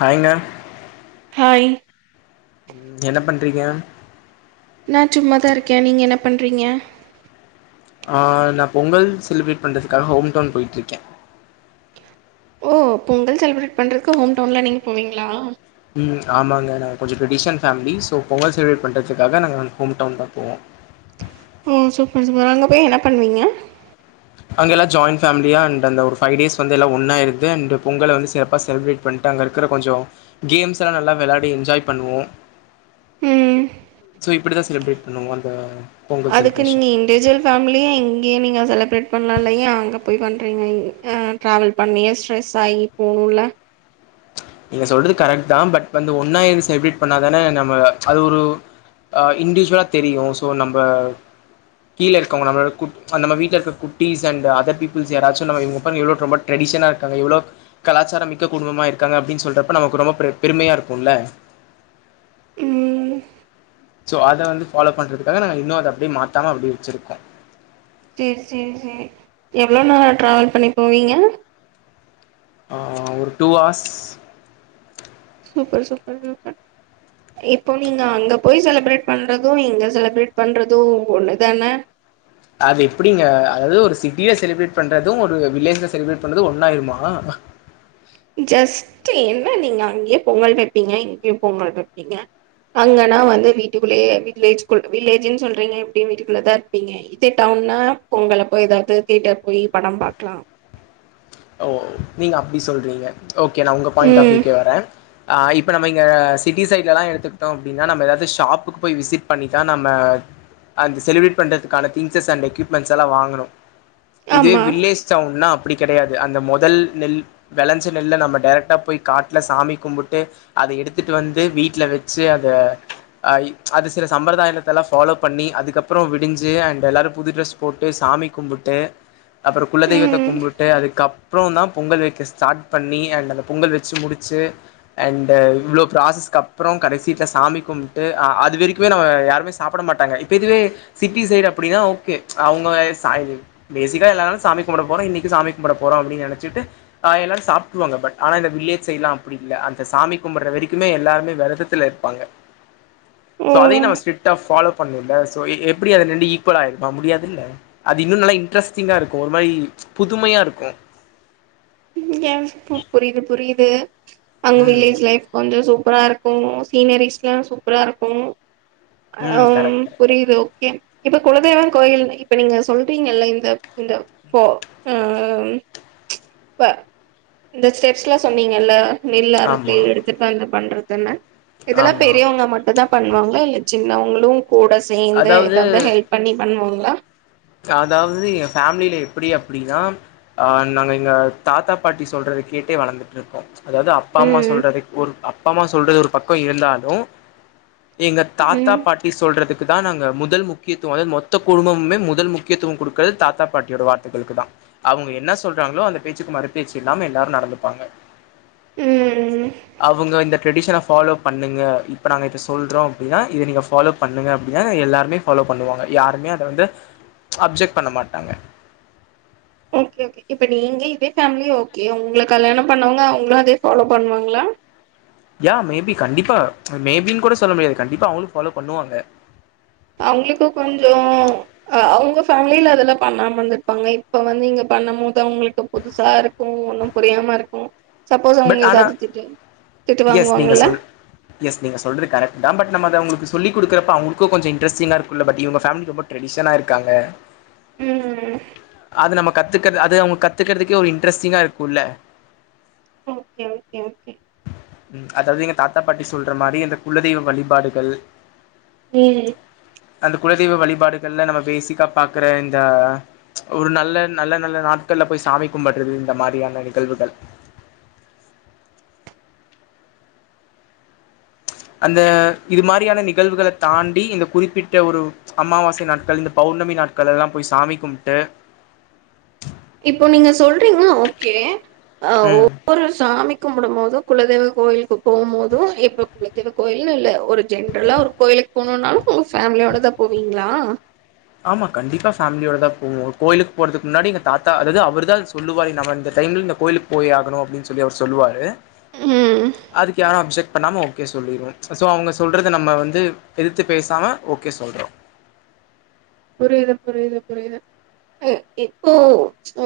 Hi ma'am [unintelligible] ம் என்ன பண்றீங்க நா சும்மாதா இருக்கேன் நீங்க என்ன பண்றீங்க ஆ நா பொங்கல் செலிப்ரேட் பண்றதுக்காக ஹோம் டவுன் போயிட்ருக்கே ஓ பொங்கல் செலிப்ரேட் பண்றக்கு ஹோம் டவுன்லா நீங்க போவீங்களா ம் ஆமாங்க நாங்க கொஞ்ச tradition family so Pongal celebrate பண்றதுக்காக நாங்க அங்க ஹோம் டவுன்தா போவோ ஓ சூப்பர் சூப்பர் அங்க போய் என்ன பண்வீங்க அங்க எல்லா ஜாயின் ஃபேமிலியா அண்ட் அந்த ஒரு ஃபைவ் டேஸ் வந்து எல்லா ஒண்ணா இருந்து அண்ட் பொங்கல வந்து சிறப்பா செலிப்ரேட் பண்ட்டு அங்க இருக்குற கொஞ்சம் கேம்ஸலா நல்லா வெளாடி என்ஜாய் பண்ணுவோ ம். சோ இப்டிதா செலிப்ரேட் பண்ணுவோ அந்த பொங்கல் அதுக்கு நீங்க செலிப்ரேஷன் இண்டிவஜுவல் ஃபேமிலியா இங்கேயே நீங்க செலப்ரேட் பண்லால்ல யா அங்க போய் பண்றீங்க அ ட்ராவல் பண்ணி ஸ்ட்ரெஸ் ஆகி போகணுல்ல நீங்க சொல்றது கரெக்ட்தா பட் வந்து ஒண்ணா இருந்து செலிப்ரேட் பண்ணாதான நம்ம அது ஒரு ஆ இண்டிஜுவளா தெரியு சோ நம்ப கீழ இருக்கவங்க நம்மளவிட குட் நம்ம வீட்ல இருக்க குட்டீஸ் அண்ட் அதர் பீப்புள்ஸ் யாராச்சு நம்ம இவுங்க பாருங்க இவ்ளோ ரொம்ப ட்ரெடிஷனா இருக்காங்க இவ்ளோ கலாச்சார மிக்க குடும்பமா இருக் க்காங்க அப்டின்னு சொல்றப்ப நமக்கு ரொம்ப பெரு-பெருமையா இருக்கும்ல ம். சோ அத வந்து ஃபாலோ பண்றதுக்காக நாங்க இன்னும் அத அப்டியே மாத்தாம அப்டியே வச்சிருக்கோ செரி -செரி-செரி எவ்ளோ நாளா ட்ராவல் பண்ணி போவீங்க ஆ ஒரு two hours super -super- super இப்போ நீங்க அங்க போய் செலிப்ரேட் பண்றதும் இங்க செலிப்ரேட் பண்றதும் ஒண்ணுதான அது எப்டிங்க அதாவது ஒரு சிட்டியில செலிப்ரேட் பண்றதும் ஒரு வில்லேஜ்ல செலிப்ரேட் பண்றதும் ஒண்ணாயிருமா ஜஸ்ட் என்ன நீங்க அங்கயே பொங்கல் வப்பீங்க இங்கயும் பொங்கல் வப்பீங்க அங்கன்னா வந்து வீட்டுக்குள்ளயே வில்லேஜ்குள் வில்லேஜுன்னு சொல்றீங்க எப்டியும் வீட்டுக்குள்ளதா இருப்பீங்க இதே டவுன்னா பொங்கலப்போ ஏதாவது தியேட்டர் போய் படம் பாக்கலா ஓ நீங்க அப்டி சொல்றீங்க ஓகே நா உங்க பாய்ண்ட் ஆஃப் ம் வியூக்கே வரேன் ஆ இப்ப நம்ம இங்க சிட்டி சைட்லலாம் எடுத்துக்கிட்டோ அப்டின்னா நம்ம ஏதாவது ஷாப்புக்கு போய் விசிட் பண்ணிதா நம்ம அந்த செலிப்ரேட் பண்ணறதுக்கான திங்க்ஸஸ் அண்ட் எக்யூப்மெண்ட்ஸ்லா வாங்கணு இதே ஆமா வில்லேஜ் டவுன்னா அப்டி கெடையாத் து அந்த மொதல் நெல் வெளஞ்ச நெல்ல நம்ம டேரைக்டா போய் காட்ல சாமி கும்புட்டு அத எடுத்துட்டு வந்து வீட்ல வச்சு அதை அ அது சில சம்பிரதாயத்தலா ஃபாலோ பண்ணி அதுக்கப்புறம் விடிஞ்சு அண்ட் எல்லாரும் புது ட்ரெஸ் போட்டு சாமி கும்புட்டு அப்பறம் குலதெய்வத்த ம் கும்புட்டு அதுக் அப்றம்தா பொங்கல் வைக்க ஸ்டார்ட் பண்ணி அண்ட் அந்த பொங்கல் வச்சு முடிச்ச அண்டு இவ்ளோ ப்ராசஸ்க்கு அப்பறம் கடைசில சாமி கும்ட்டு அ அதுவரைக்குமே நம்ம யாருமே சாப்ட மாட்டாங்க இப்ப இதுவே சிட்டி சைடு அப்படினா ஓகே அவுங்க சாய் பேசிக்கா எல்லாரும் சாமி கும்புட போறோம் இன்னைக்கும் சாமிக் கும்புட போறோ அப்டின்னு நெனைச்சிட்டு ஆ எல்லாரும் சாப்ட்ருவாங்க பட் ஆனா இந்த வில்லேஜ் சைட்லா அப்டி இல்ல அந்த சாமி கும்புட்ற வரைக்குமே எல்லாருமே வெரதத்துல இருப்பாங்க ஓ சோ அதையு நம்ம ஸ்ட்ரிக்ட்டா ஃபாலோ பண்ணில்ல சோ எப்புடி அது ரெண்டும் ஈக்வலாயிருக்கும் முடியாதுல்ல அது இன்னு நல்ல இன்ட்ரஸ்டிங்கா இருக்கும் ஒரு மாரி புதுமையா இருக்கு க ம் யா பு புரியிது புரியித் [unintelligible] அங்க ம் வில்லேஜ் லைஃப் கொஞ்ச சூப் ப்பராருக்கும் சீனரிஸ்லாம் சூப்பராருக்கும் ம் அம் கரெக்ட் கரெக்ட் புரியுது ஓகே இப்ப குலதெய்வம் கோயில்ல இப்ப நீங்க சொல்றீங்கல்ல இந்த- இந்த போ அம் ப்ப இந்த ஸ்டெப்ஸ்லா சொன்னீங்கல்ல நெல் அறுத்து ஆமா எடுத்துட்டு வந்து பண்றது இதென்ன இதெல்லா ஆமா பெரியவங்க மட்டுந்தா பண்ணுவாங்களா இல்ல சின்னவங்களு கூட சேந்து அதாவது ஏதாவது ஹெல்ப் பண்ணி பண்ணுவாங்க ஆ அதாவது எங்க ஃபேமிலியில எப்டி அப்டினா ஆ நாங்க எங்க தாத்தா பாட்டி சொல்றத கேட்டே வளந்துட்ருக்கோம் அதாவது அப்பா அம்மா ம் சொல்றதுக் ஒரு அ அப்பா அம்மா சொல்றது ஒரு பக்கம் இருந்தாலு எங்க தாத்தா ம் பாட்டி சொல்றதுக் துக்குதா நாங்க முதல் முக்கியத்துவமே அதாவ்து மொத்த குடும்பமே முத் முதல் முக்கியத்துவம் குடுக்கறது தாத்தா பாட்டியோட வார்த்தைகளுக்குதா அவுங்க என்ன சொல்றாங்களோ அந்த பேச்சுக்கு மறு பேச்சு இல்லாம எல்லாரு நடந்துப்பாங்க ம் அவுங்க இந்த ட்ரெடிஷன ஃபாலோ பண்ணுங்க இப்ப நாங்க இத சொல்றோ அப்டின்னா இத நீங்கள்ஃபாலோ பண்ணுங்க அப்டின்னா எல்லாருமே ஃபாலோ பண்ணுவாங்க யாருமே அத வந்து அப்ஜெக்ட் பண்ணமாட்டாங்க ஓகே -ஓகே இப்ப நீங்க இதே ஃபேமிலி ஓகே உங்கள கல்யாணம் பண்ணவங்க அவுங்களு அதே ஃபாலோ பண்ணுவாங்களா யா மேபி கண்டிப்பா மேபின்னு கூட சொல்ல முடியாது கண்டிப்பா அவுங்களும் ஃபாலோ பண்ணுவாங்க அவுங்களுக்கு கொஞ்சோ ஆ அவுங்க ஃபேமிலில அதெல்லா பண்ணாம இருந்திருப்பாங்க இப்ப வந்து இங்க பண்ணும் போது அவுங்களுக்கு புதுசா இருக்கும் ஒண்ணும் புரியாம இருக்கும் பட் ஆனா எஸ் நீங்க வாங்குவாங்கல்ல சொல் -எஸ் நீங்க சொல்றது கரெக்ட்தா பட் நம்ம அத அவுங்களுக்கு சொல்லிக் குடுக்கறப்ப அவுங்களுக்கு கொஞ்ச இனட்ரஸ்டிங்கா இருக்கும்ல பட் இவங்க ஃபேமிலி ரொம்ப ட்ரடிஷனா இருக்காங்க ம் அது நம்ம கத்துக்கற அது அவுங்க கத்துக்கறதுக்கே ஒரு இன்ட்ரெஸ்டிங்காக இருக்குல ஓகே -ஓகே -ஓகே உம் அதாவது எங்க தாத்தா பாட்டி சொல்ற மாரி இந்த குலதெய்வ வழிபாடுகள் ம் அந்த குலதெய்வ வழிபாடுகள்ல நம்ம பேசிக்கா பாக்குற இந்த ஒரு நல்ல-நல்ல-நல்ல நாட்கள்ல போய் சாமி கும்படுறது இந்த மாரியான நிகழ்வுகள் அந்த இது மாரியான நிகழ்வுகளத் தாண்டி இந்த குறிப்பிட்ட ஒரு அமாவாசை நாட்கள் இந்த பௌர்ணமி நாட்கள் எல்லா போய் சாமி கும்ப்ட்டு இப்போ நீங்க சொல்றீங்க ஓகே ஆ ம். ஒவ்வொரு சாமி கும்பிடும்போதும் குலதெய்வ கோயிலுக்கு போம்போதும் எப்ப குலதெய்வ கோயிலினுல்ல ஒரு ஜென்ட்ரலா ஒரு கோயிலுக்கு போனுனாலும் உங்க ஃபேமிலியோடதா போவீங்களா ஆமா கண்டிப்பா ஃபேமிலியோட போவோ கோயிலுக்கு போறதுக்கு முன்னாடி எங்க தாத்தா அதாவது அவருதா சொல்லுவாரு நம்ம இந்த டைம்ல இந்த கோயிலுக்கு போயாகணு அப்டின்னு சொல்லி அவரு சொல்லுவாரு ம் அதுக்கு ஏன் அப்ஜெக்ட் பண்ணாம ஓகே சொல்லிருவே ஸோ அவுங்க சொல்றத நம்ம வந்து எதித்து பேசாம ஓகே சொல்றோ புரியுது-புரியுது-புரியுது அ இப்போ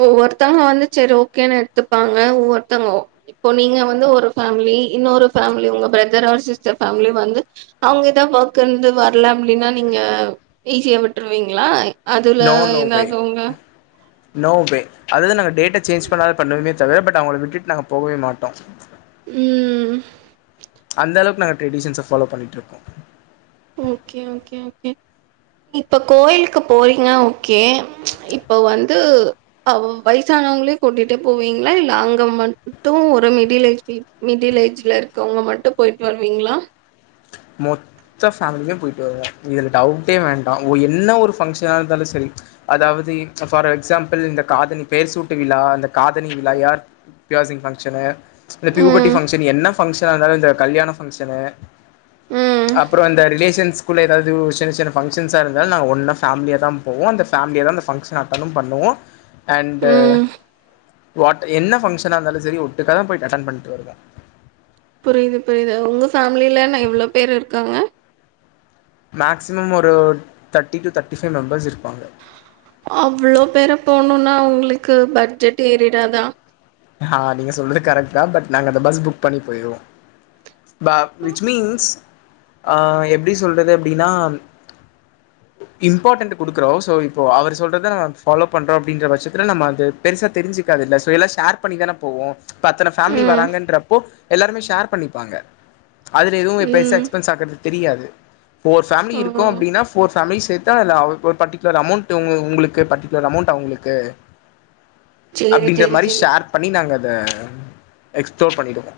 ஒவ்வொருத்தங்க வந்து சரி ஓகேன்னு எடுத்துப்பாங்க ஒவ்வொருத்தங்க இப்போ நீங்க வந்து ஒரு ஃபேமிலி இன்னொரு ஃபேமிலி உங்க பிரதர் ஆர் சிஸ்டர் ஃபேமிலி வந்து அவுங்கதா ஒர்க் இருந்து வரல அப்டின்னா நீங்க ஈஸியா விட் ட்ருவீங்களா அதுல நோ நோ வே இல்லாதவுங்க நோ வே அதாவ்து நாங்க டேட்ட சேஞ்ச் பண்ணாலு பண்ணுவமே தவிர பட் அவங்கள விட்டுட்டு நாங்க போகவே மாட்டோ ம் அந்தளவுக்கு நாங்க ட்ரெடிஷன்ஸ ஃபாலோ பண்ணிட்ருக்கோ ஓகே -ஓகே -ஓகே இப்ப கோயிலுக்கு போறீங்க ஓகே இப்போ வந்து அவ வயசானவங்களையு கூட்டிட்டு போவீங்களா இல்ல அங்க மட்டும் ஒரு மிடில் ஏஜ் பீப் மிடில் ஏஜ்ல இருக்குவங்க மட்டு போயிட்டு வருவீங்ளா மொத்த ஃபேமிலியுமே போய்ட்டு வருவோம் இதுல டவுட்டே வேண்டா ஓ என்ன ஒரு பங்க்ஷனா இருந்தாலும் சரி அதாவது ஃபார் எக்ஸாம்பிள் இந்த காதணி பெயர் சூட்டு விழா இந்த காதணி விழா யார் பியா சிங் ஃபங்ஷன்னு இந்த பியூபர்ட்டி ம் பங்கஷன் என்ன பங்க்ஷ [inaudible] இந்த கல்யாண பங்க்ஷனு ம் அப்புறோ அந்த ரிலேசன்ஸ் குல்ல ஏதாது சின்ன சின்ன ஃபங்க்ஷன்ஸ்சா இருந்தாலும் நா ஒன்னா ஃபேமிலியா தான் போவோம் அந்த ஃபேமிலில தான் அந்த ஃபங்க்ஷன் அட்டணும் பண்ணுவோம் அன்டு ம். வாட் என்ன ஃபங்க்ஷ்னா இருந்தாலு சரி ஒட்டுகாக தான் போயி்ட்டு அட்டன் பண்ட்டு வருவோம் புரிது புரிது உங்க ஃபேமிலிலன இவ்வளோ பேரு இருக்காங்க மேக்சிமம் ஒரு thirty to thirty five members இரு அவ்வளோ பேரூ போணு ஆ உங்களுக்கு பட்ஜெடு ஏறிடாதா ஹறக ப் நா ப புக் பண்ணியீ எப்படி சொல்றது அப்படனா இம்பார்டன்் குடுக்கறோம்ோ இப்போ அவர் சொல்றத பபாலோ பண்றோம் அப்ப பட்சத்து நம பெசா தெரிஞ்சக்காோ எல்லேர் க் பண்ணி தான போவோம் இப்பத்தனை ஃபேமிலி ம், வராங்கன்றப்போ எல்லாருமே ஷேர் பண்ணி வாங்க அதுல எதுவும் பெைசா ம். எக்ஸ்பென்ஸ் ஆக்குறது தெரியாது ஃபோர் ஃபேமிலி ஓ! இருக்கும் அப்டினா ஃபோர் ஃபேமிலி சேத் தேவல்ல [unintelligible] ஒரு பர்டிகுலர் அமௌண்ட்டு உங்களு உங்ளுக்கு பர்டிகுலர் அமௌண்ட் அவங்களுக்கு சரி, அப்டின்ற சரி, மாரி சரி. ஷேர்ப் நாங்க அத எக்ஸ்ப்ளோர் பண்ணிடுவோ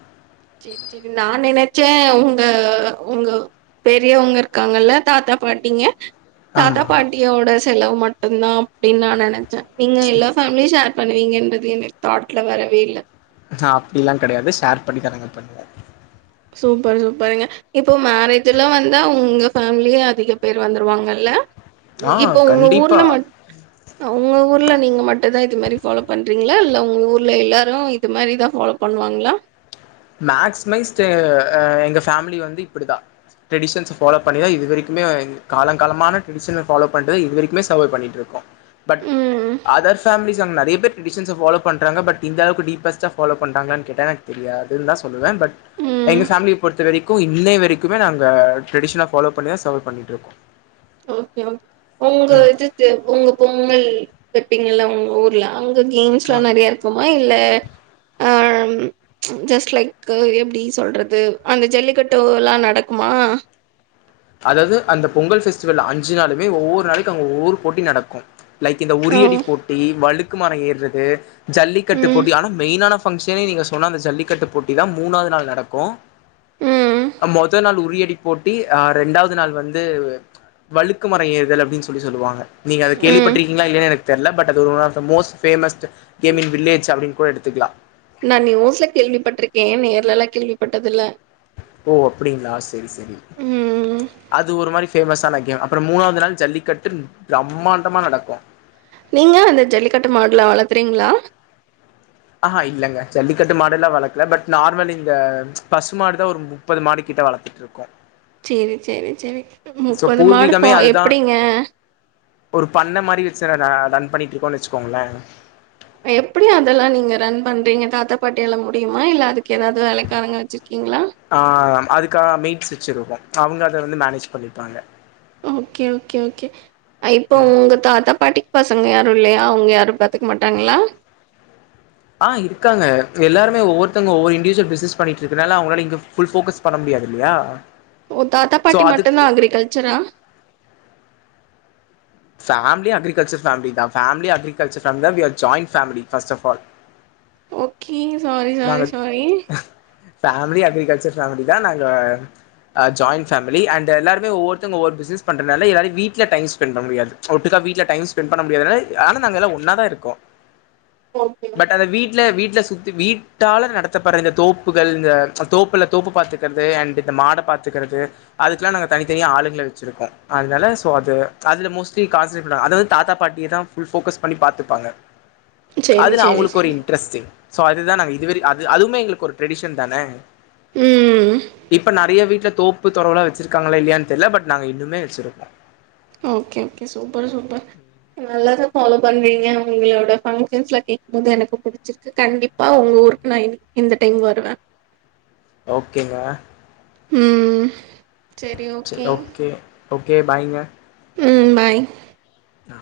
செரி செரி நா நினைச்சே உங்க- உங்க பெரியவங்க இருக்காங்கல்ல தாத்தா பாட்டிங்க தாத்தா ஆமா பாண்டியோட செலவுமட் மட்டும்தான் அப்டின் நான் நென ச நீங்க எல்லா ஃபேமிலியும் ஷேர் பண்ணுவீங்கன் அது எங்க தாட்ல வரவே இல்ல நான் அப்டிலா கடையாது ஷேர் பண்ணி தா நாங்க பண்ணுவோ சூப்பர் சூப்பருங்க இப்போ மேரேஜ்ல்லா வந்தா உங்க ஃபேமிலியே அதிக பேர் வந்துருவாங்கல்ல ஆ இ இப்ப உங்க கண்டிப்பா ஊர்ல மட் உங்க ஊர் ல நீங்க மட்டும் தான் இது மாதி ஃபாலோ பண்றீங்களா இல்ல உங்க ஊர்ல எல்லாரும் இது மாறி தா ஃபாலோ பண்ணுவாங்ளா மேக்சிமைஸ்டு ஹ எங்க ஃபேமிலி வந்து இப்படிதான் ட்ரெடிஷன்ஸ ஃபாலோ பண்ணிதான் இதுவரைக்கு கால காலமான ட்ரெடிஷன ஃபாலோ பண்றத இதுவரைக்குமே சர்வே பண்ணிட்ருக்ககோ பட் ம் அதர்பேமிலிஸ் அண்ட் நறைய பேர் டரெடிஷன்ஸ ஃபாலோ பண்றாங்க பட் இந்த அளவுக்கு டீபெஸ்ட்டா ஃபாலோ பண்றாங்கலானு கேட்டா எனக்கு தெரியாது இருந்தா சொல்லுவன் பட் ம் எங்க ஃபேமிலிய பொறுத்த வரைக் கு இன்னை வரைக்குமே நாங்க டிரேடிஷன ஃபாலோ பண்ணிதா சர்வே பண்ணிட்ருக்கோ ஒகே உங்க ம் [unintelligible] வைப்பீங்கல்ல உங்க ஊர்ல அங்க கேம்ஸ் லா ஆ நிறைய இருக்குமா இல்ல அஹ ம் ஜஸ்ட் லைக்கு எப்டி சொல்றது அங்க ஜல்லிக்கட்டுலாம் நடக்குமா அதாவது அந்த பொங்கல் பெஸ்டிவல் அஞ்சு நாளுமே ஒவ்வொரு நாளைக்கு அங்க ஒவ்வொரு போட்டி நடக்கும் லைக் இந்த ஆ உரியடி போட்டி வலுக் க்குமர ஏறுறது ஜல்லிக்கட்டு ம் போட்டி ஆனா மெயினான பங்கஷனே நீங்க சொன்ன அந்த ஜல்லிக்கட்டு போட்டி தான் மூணாவது நாள் நடக்கும் ம் மொதல் நாள் உறியடி போட்டி ஹா இரண்டாவது நாள் வந்து வழுக்குமரம் ஏறுதல் அப்டின்னு சொல்லி சொல்லுவாங்க நீங்க அத ம் கேள்விப்பற்றிக்கிங்களா இல்லையா எனக் தெர்ல பட் அது one of the most famous gaming village அப்டினு கூட எடுத் த்துக்கலாம் நான் நியூஸ்ல கேள்விப்பட்டிருக்கேன் நேர்ல எல்லா கேள்விப்பட்டதுல்ல ஓ அப்டிங்களா செரி செரி ம் அது ஒரு மாரி பேமஸான கேம் அப்புறம் மூணாவது நாள் ஜல்லிக்கட்டு பிரம்மாண்டமா நடக்கும் நீங்க அந்த ஜல்லிக்கட்டு மாடுலா வளர்த்றீங்களா ஆஹா இல்லங்க ஜல்லிக்கட்டு மாடெல்லாம் வளக்கல பட் நார்மல் இந்த பசு மாடுதான் ஒரு முப்பது மாடு கிட்ட வளர்த்துட்ருக்கோ செரி செரி செரி முப்பது மாடுக்கோ பூர்வீகமே அதுதா எப்டிங்க ஒரு பண்ண மாரி வச்சி ரா-ரன் பண்ணிட்டு இருக்கோம்ன்னு வச்சுக்கோங்களே எப்டி அதெல்லாம் நீங்க ரன் பண்றீங்க தாத்தா பாட்டியால முடியுமா இல்ல அதுக் ஆ அதுக்கா மேட்ஸ் வச்சிருக்கோ அவங்க அத வந்து மேனேஜ் பண்ணிப்பாங்க ஓகே ஓகே ஓகே ஐ இப்போ உங்க தாத்தா பாட்டிக்கு பசங்க ய இல்லையா அவுங்க யாரு பாத்துக்க மாட்டாங்களா ஆ இருக்காங்க எல்லாருமே ஒவ்வொருதங்க ஒவ்வொரு இண்டிஜுவல் பிசினஸ்ண்ணிட்டு இருக்குறதனால அவங்களால இங்க புல் போக்கஸ் பண்ண முடியாது இல்லையா ஓ தாத்தா சோ பாட்டி மட்டுந்தா அதுக்கு அக்ரிகல்ச்சரா பேமிலியே அக்ரிகல்ச்சுரல் பேமிலி தா-பேமிலியே அக்ரிகல்ச்சுரல் பேமிலி தா we are join family first of all okay [unintelligible] sorry sorry sorry family agriculture family தா நாங்க ஜாயின் பேமிலி அண்ட் எல்லாருமே ஒவ்வொருத்தங்க ஒவ்வொரு பிஸ்னஸ் பண்றதுனால எல்லாரும் வீட்ல டைம் ஸ்பெண் பண்ண முடியாது ஒட்டுக்காக வீட்ல டைம் ஸ்பெண் பண்ண முடியாததுனால ஆனா நாங்க எல்லா ஒன்னா தான் இருக்கோ ஓகே. பட் அத வீட்ல-வீட்ல சு வீட் ட்டால நடத்தப்படுற இந்த தோப்புகள் இந்த தோப்புல தோப்பு பார்த்துக்கற்து அண்ட் இந்த மாட பார்த்துக்கிறது அதுக்கெலாம் நாங்க தனித்தனியா ஆளுங்களை வச்சுிருக்கோ அதனால ஸோ அது அதில்ல மோஸ்ட்லி கான்சன்ட்ரேட் பண்றாங்க அத வந்து தாத்தா பாட்டியை தான் ஃபுல் ஃபோக்கஸ் பண்ணி பார்த்துப்பாங்க சேரி, அதுல சேரி, அவங்களுக்கு ஒரு சேரி. இன்ட்ரெஸ்ட்டு சோ அது தா [unintelligible] [unintelligible] அது-அதுமே எங்களுக்கு ஒரு ட்ரெடிஷன் தான ம். இப்ப நறைய வீட்ல தோப்பு தொரவுல வச்சிருக்காங்களா இல்லையான்னு தெரியல பட் நாங்க இன்னுமே வச்சிருக்கோ ஓகே-ஓகே சூப்பர்-சூப்பர் நல்லது ஃபாலோ பண்றீங்க உங்களோட பங்க்ஷன்ஸ்ல கேக்கும்போது எனக்கு புடிச்சிருக்கு கண்டிப்பா உங்க ஊருக்கு நா இந்-இந்த டைம் வருவே ஓகேங்க ம் செரி ஓகே ஓகே பாய்ங்க ம் பாய் நா